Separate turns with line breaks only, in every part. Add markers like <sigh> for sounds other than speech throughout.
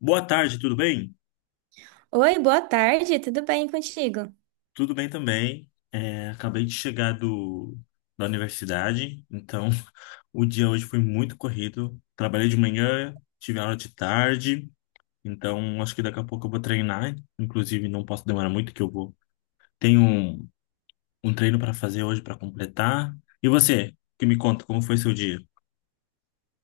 Boa tarde, tudo bem?
Oi, boa tarde, tudo bem contigo?
Tudo bem também. Acabei de chegar da universidade, então <laughs> o dia hoje foi muito corrido. Trabalhei de manhã, tive aula de tarde, então acho que daqui a pouco eu vou treinar. Inclusive, não posso demorar muito que eu vou. Tenho um treino para fazer hoje para completar. E você, que me conta como foi seu dia?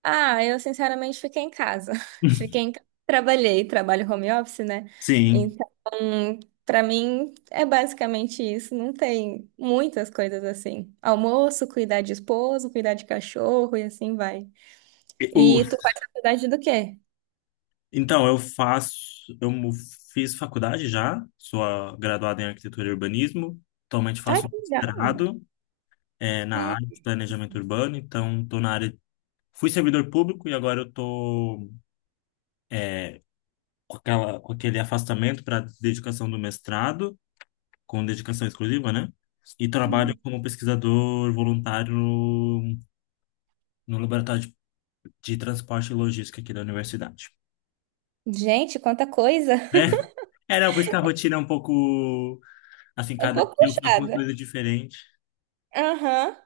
Ah, eu sinceramente fiquei em casa. <laughs>
<laughs>
Trabalhei, trabalho home office, né?
Sim.
Então, pra mim é basicamente isso. Não tem muitas coisas assim. Almoço, cuidar de esposo, cuidar de cachorro e assim vai.
E O,
E tu faz faculdade do quê?
Então, eu faço, eu mu- fiz faculdade já, sou graduada em arquitetura e urbanismo. Atualmente
Ai,
faço um
que legal.
mestrado, na área de planejamento urbano, então estou na área. Fui servidor público e agora eu estou com aquele afastamento para dedicação do mestrado, com dedicação exclusiva, né? E trabalho
Hum.
como pesquisador voluntário no laboratório de transporte e logística aqui da universidade.
Gente, quanta coisa!
É,
<laughs>
<laughs> não, por isso que a rotina é um pouco assim,
É um
cada dia
pouco
eu faço uma
puxada.
coisa diferente.
Aham.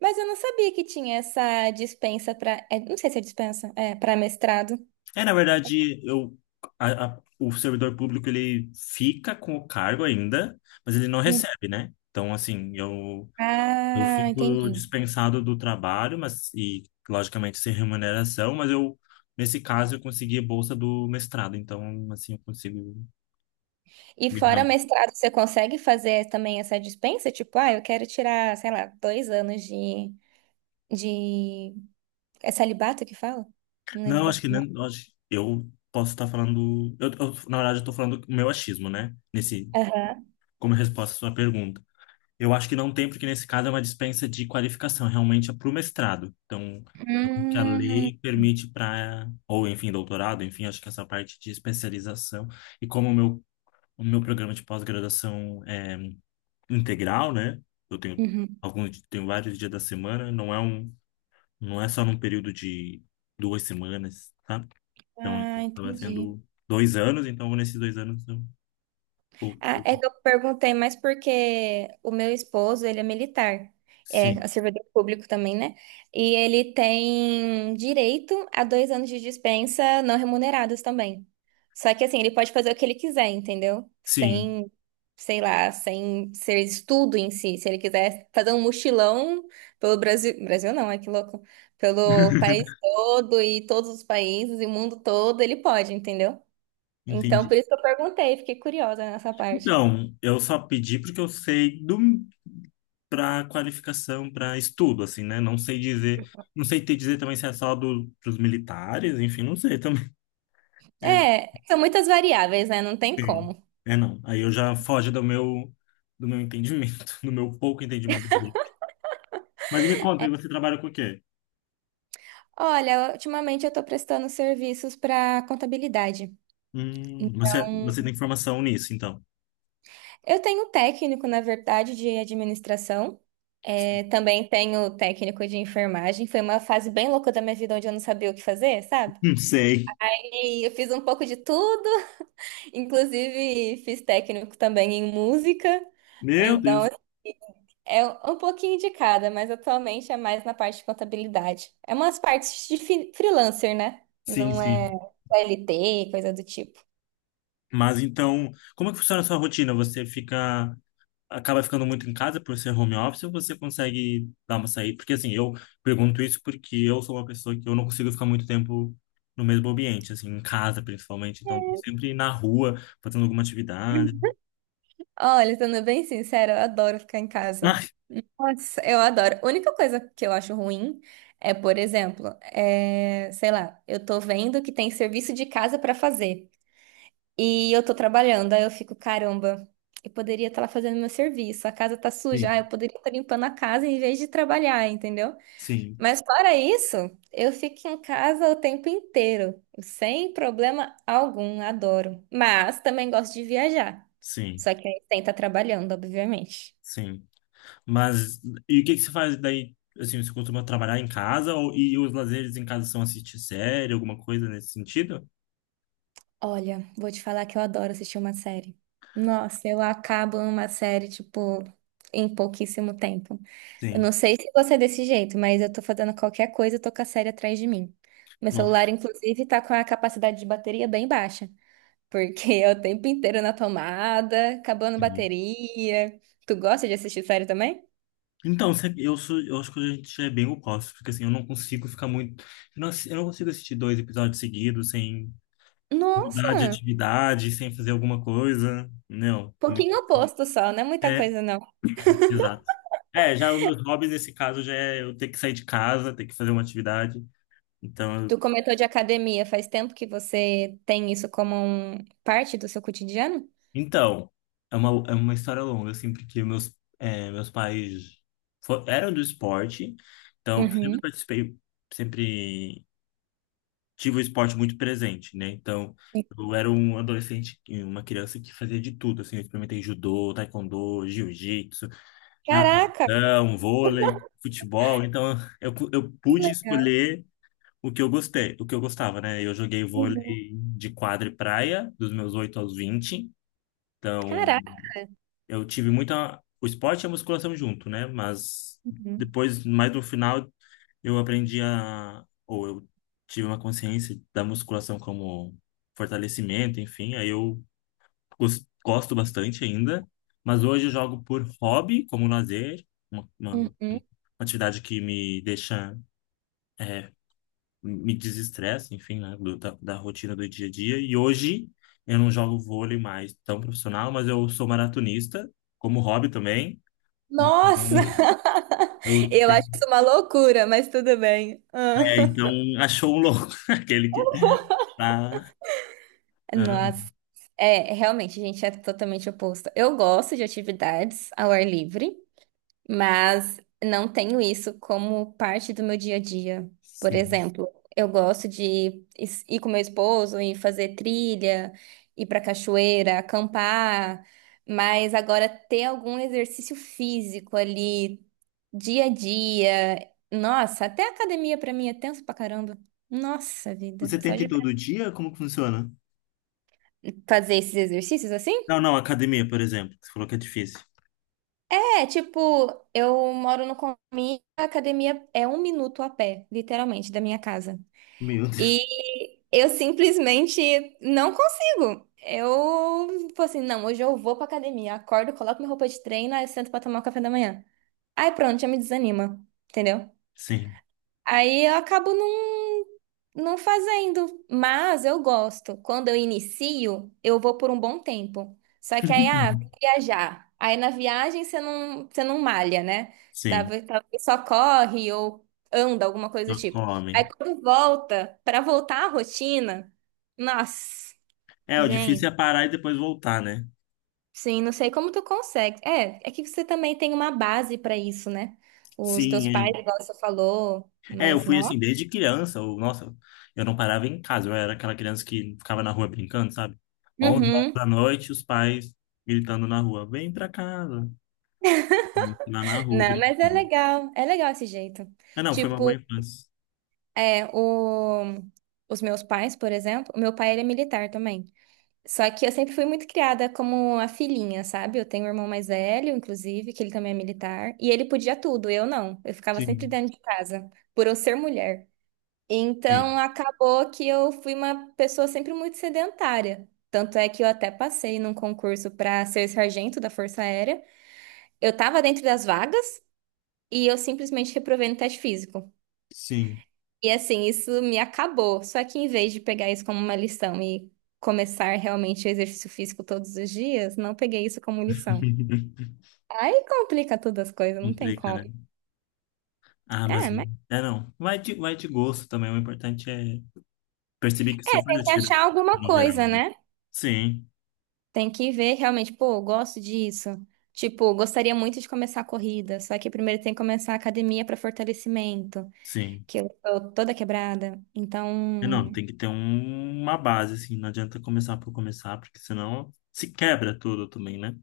Mas eu não sabia que tinha essa dispensa para. Não sei se é dispensa, para mestrado.
É, na verdade, o servidor público ele fica com o cargo ainda, mas ele não
Hum.
recebe, né? Então, assim, eu
Ah,
fico
entendi.
dispensado do trabalho, mas e logicamente sem remuneração, mas eu nesse caso eu consegui a bolsa do mestrado, então assim eu consigo.
E fora mestrado, você consegue fazer também essa dispensa? Tipo, ah, eu quero tirar, sei lá, 2 anos de, de. É celibato que fala? Não lembro
Não,
qual
acho
que
que
é o nome.
nem, acho, eu posso estar falando, na verdade eu estou falando o meu achismo, né? Nesse
Aham.
como resposta à sua pergunta. Eu acho que não tem, porque nesse caso é uma dispensa de qualificação, realmente é para o mestrado. Então, é o que a
Hum,
lei permite para, ou enfim, doutorado, enfim, acho que essa parte de especialização. E como o meu programa de pós-graduação é integral, né? Eu tenho
uhum.
alguns, tenho vários dias da semana, não é um, não é só num período de 2 semanas, tá? Então,
Ah,
estava
entendi.
sendo 2 anos, então nesses 2 anos eu,
Ah,
eu-
é que eu perguntei, mas porque o meu esposo, ele é militar,
sim,
é servidor público também, né? E ele tem direito a 2 anos de dispensa não remunerados também. Só que assim, ele pode fazer o que ele quiser, entendeu?
sim,
Sem, sei lá, sem ser estudo em si. Se ele quiser fazer um mochilão pelo Brasil, Brasil não, é que louco, pelo país
<laughs>
todo e todos os países e mundo todo, ele pode, entendeu? Então,
entendi.
por isso que eu perguntei, fiquei curiosa nessa parte.
Não, eu só pedi porque eu sei do para qualificação, para estudo, assim, né? Não sei dizer, não sei te dizer também se é só do, pros militares, enfim, não sei também. <laughs> É,
É, são muitas variáveis, né? Não tem
sim.
como.
É não. Aí eu já foge do meu entendimento, <laughs> do meu pouco entendimento. Mas me conta, e você trabalha com o quê?
Olha, ultimamente eu tô prestando serviços para contabilidade.
Você
Então,
você tem formação nisso, então?
eu tenho um técnico, na verdade, de administração. É, também tenho técnico de enfermagem. Foi uma fase bem louca da minha vida onde eu não sabia o que fazer, sabe?
Não sei.
E eu fiz um pouco de tudo, <laughs> inclusive fiz técnico também em música.
Meu
Então,
Deus.
é um pouquinho de cada, mas atualmente é mais na parte de contabilidade. É umas partes de freelancer, né?
Sim,
Não
sim.
é LT, coisa do tipo.
Mas então, como é que funciona a sua rotina? Você fica acaba ficando muito em casa por ser home office ou você consegue dar uma saída? Porque assim, eu pergunto isso porque eu sou uma pessoa que eu não consigo ficar muito tempo no mesmo ambiente, assim, em casa principalmente. Então, tô sempre na rua, fazendo alguma atividade.
Olha, sendo bem sincera, eu adoro ficar em casa.
Ah,
Nossa, eu adoro. A única coisa que eu acho ruim é, por exemplo, é, sei lá, eu tô vendo que tem serviço de casa pra fazer e eu tô trabalhando, aí eu fico, caramba, eu poderia estar lá fazendo meu serviço, a casa tá
sim,
suja, ah, eu poderia estar limpando a casa em vez de trabalhar, entendeu?
sim,
Mas fora isso, eu fico em casa o tempo inteiro, sem problema algum, adoro. Mas também gosto de viajar.
sim,
Só que aí tem que tá trabalhando, obviamente.
sim. Mas, e o que que você faz daí? Assim, você costuma trabalhar em casa ou, e os lazeres em casa são assistir série, alguma coisa nesse sentido?
Olha, vou te falar que eu adoro assistir uma série. Nossa, eu acabo uma série, tipo, em pouquíssimo tempo. Eu
Sim.
não sei se você é desse jeito, mas eu tô fazendo qualquer coisa, eu tô com a série atrás de mim. Meu
Nossa,
celular, inclusive, tá com a capacidade de bateria bem baixa. Porque é o tempo inteiro na tomada, acabando bateria. Tu gosta de assistir série também?
então, eu acho que a gente já é bem oposto, porque assim, eu não consigo ficar muito, eu não consigo assistir dois episódios seguidos sem mudar de
Nossa,
atividade, sem fazer alguma coisa, não, é muito,
pouquinho oposto só, não é muita
é,
coisa não.
exato. É, já os meus hobbies nesse caso já é eu ter que sair de casa, ter que fazer uma atividade, então,
Tu comentou de academia, faz tempo que você tem isso como parte do seu cotidiano?
então, é uma história longa, assim, porque meus pais eram do esporte, então eu sempre
Uhum.
participei, sempre tive o esporte muito presente, né? Então, eu era um adolescente, uma criança que fazia de tudo, assim, eu experimentei judô, taekwondo, jiu-jitsu,
Caraca,
natação, vôlei, futebol, então eu
que
pude
legal.
escolher o que eu gostei, o que eu gostava, né? Eu joguei
Uhum.
vôlei de quadra e praia, dos meus 8 aos 20. Então
Caraca.
eu tive muita, o esporte e a musculação junto, né? Mas
Uhum.
depois, mais no final, eu aprendi a, ou eu tive uma consciência da musculação como fortalecimento, enfim, aí eu gosto bastante ainda, mas hoje eu jogo por hobby, como lazer, uma
Uhum.
atividade que me deixa, é, me desestressa, enfim, né, da rotina do dia a dia, e hoje eu não jogo vôlei mais tão profissional, mas eu sou maratonista, como hobby também, então
Nossa! <laughs>
eu
Eu acho
tenho,
isso uma loucura, mas tudo bem.
então <laughs> achou um louco, <laughs> aquele que tá.
Nossa, é, realmente, a gente é totalmente oposto. Eu gosto de atividades ao ar livre, mas não tenho isso como parte do meu dia a dia. Por
Sim.
exemplo, eu gosto de ir com meu esposo e fazer trilha, ir pra cachoeira, acampar, mas agora ter algum exercício físico ali, dia a dia. Nossa, até academia pra mim é tenso pra caramba. Nossa vida,
Você
só
tenta ir
de
todo dia? Como que funciona?
fazer esses exercícios assim?
Não, não, academia, por exemplo, que você falou que é difícil.
É, tipo, eu moro no condomínio, a academia é um minuto a pé, literalmente, da minha casa.
Meu Deus.
E eu simplesmente não consigo. Eu, tipo assim, não, hoje eu vou pra academia, acordo, coloco minha roupa de treino, aí eu sento pra tomar o café da manhã. Aí pronto, já me desanima, entendeu?
Sim,
Aí eu acabo não. Não fazendo, mas eu gosto. Quando eu inicio, eu vou por um bom tempo. Só que aí, ah, vou
<laughs>
viajar. Aí na viagem você não malha, né?
sim,
Talvez só corre ou anda, alguma coisa do
não
tipo. Aí
come.
quando volta, pra voltar à rotina, nossa,
É, o difícil
gente,
é parar e depois voltar, né?
sim, não sei como tu consegue. É, é que você também tem uma base pra isso, né? Os
Sim,
teus pais,
é.
igual você falou,
É, eu
mas
fui
não.
assim desde criança. Nossa, eu não parava em casa. Eu era aquela criança que ficava na rua brincando, sabe? 11 horas da noite, os pais gritando na rua: vem pra casa. E eu lá na rua
Não, mas
brincando.
é legal esse jeito.
Ah, não, foi uma boa
Tipo,
infância.
é, o, os meus pais, por exemplo, o meu pai ele é militar também. Só que eu sempre fui muito criada como a filhinha, sabe? Eu tenho um irmão mais velho, inclusive, que ele também é militar, e ele podia tudo, eu não. Eu ficava sempre
Sim,
dentro de casa, por eu ser mulher. Então,
sim,
acabou que eu fui uma pessoa sempre muito sedentária. Tanto é que eu até passei num concurso para ser sargento da Força Aérea. Eu tava dentro das vagas, e eu simplesmente reprovei no teste físico.
sim.
E assim, isso me acabou. Só que em vez de pegar isso como uma lição e começar realmente o exercício físico todos os dias, não peguei isso como lição.
<laughs>
Aí complica todas as coisas, não tem
Complica,
como.
né? Ah, mas
É, mas
é não. Vai de gosto também. O importante é perceber que você
é,
faz
tem
a
que
tiro
achar alguma
em geral,
coisa,
né?
né?
Sim,
Tem que ver realmente, pô, eu gosto disso. Tipo, gostaria muito de começar a corrida, só que primeiro tem que começar a academia para fortalecimento,
sim.
que eu tô toda quebrada.
É não,
Então,
tem que ter uma base, assim. Não adianta começar por começar, porque senão se quebra tudo também, né?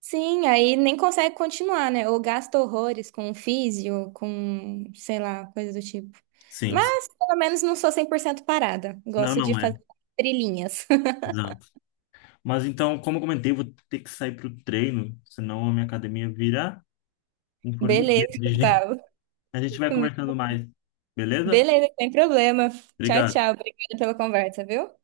sim, aí nem consegue continuar, né? Ou gasta horrores com físio, com, sei lá, coisa do tipo.
Sim, sim.
Mas, pelo menos, não sou 100% parada.
Não,
Gosto de
não é.
fazer trilhinhas.
Exato. Mas então, como eu comentei, eu vou ter que sair pro treino, senão a minha academia vira um
<laughs>
formigueiro
Beleza,
de gente.
Gustavo.
A gente vai conversando mais, beleza?
Beleza, sem problema. Tchau,
Obrigado.
tchau. Obrigada pela conversa, viu?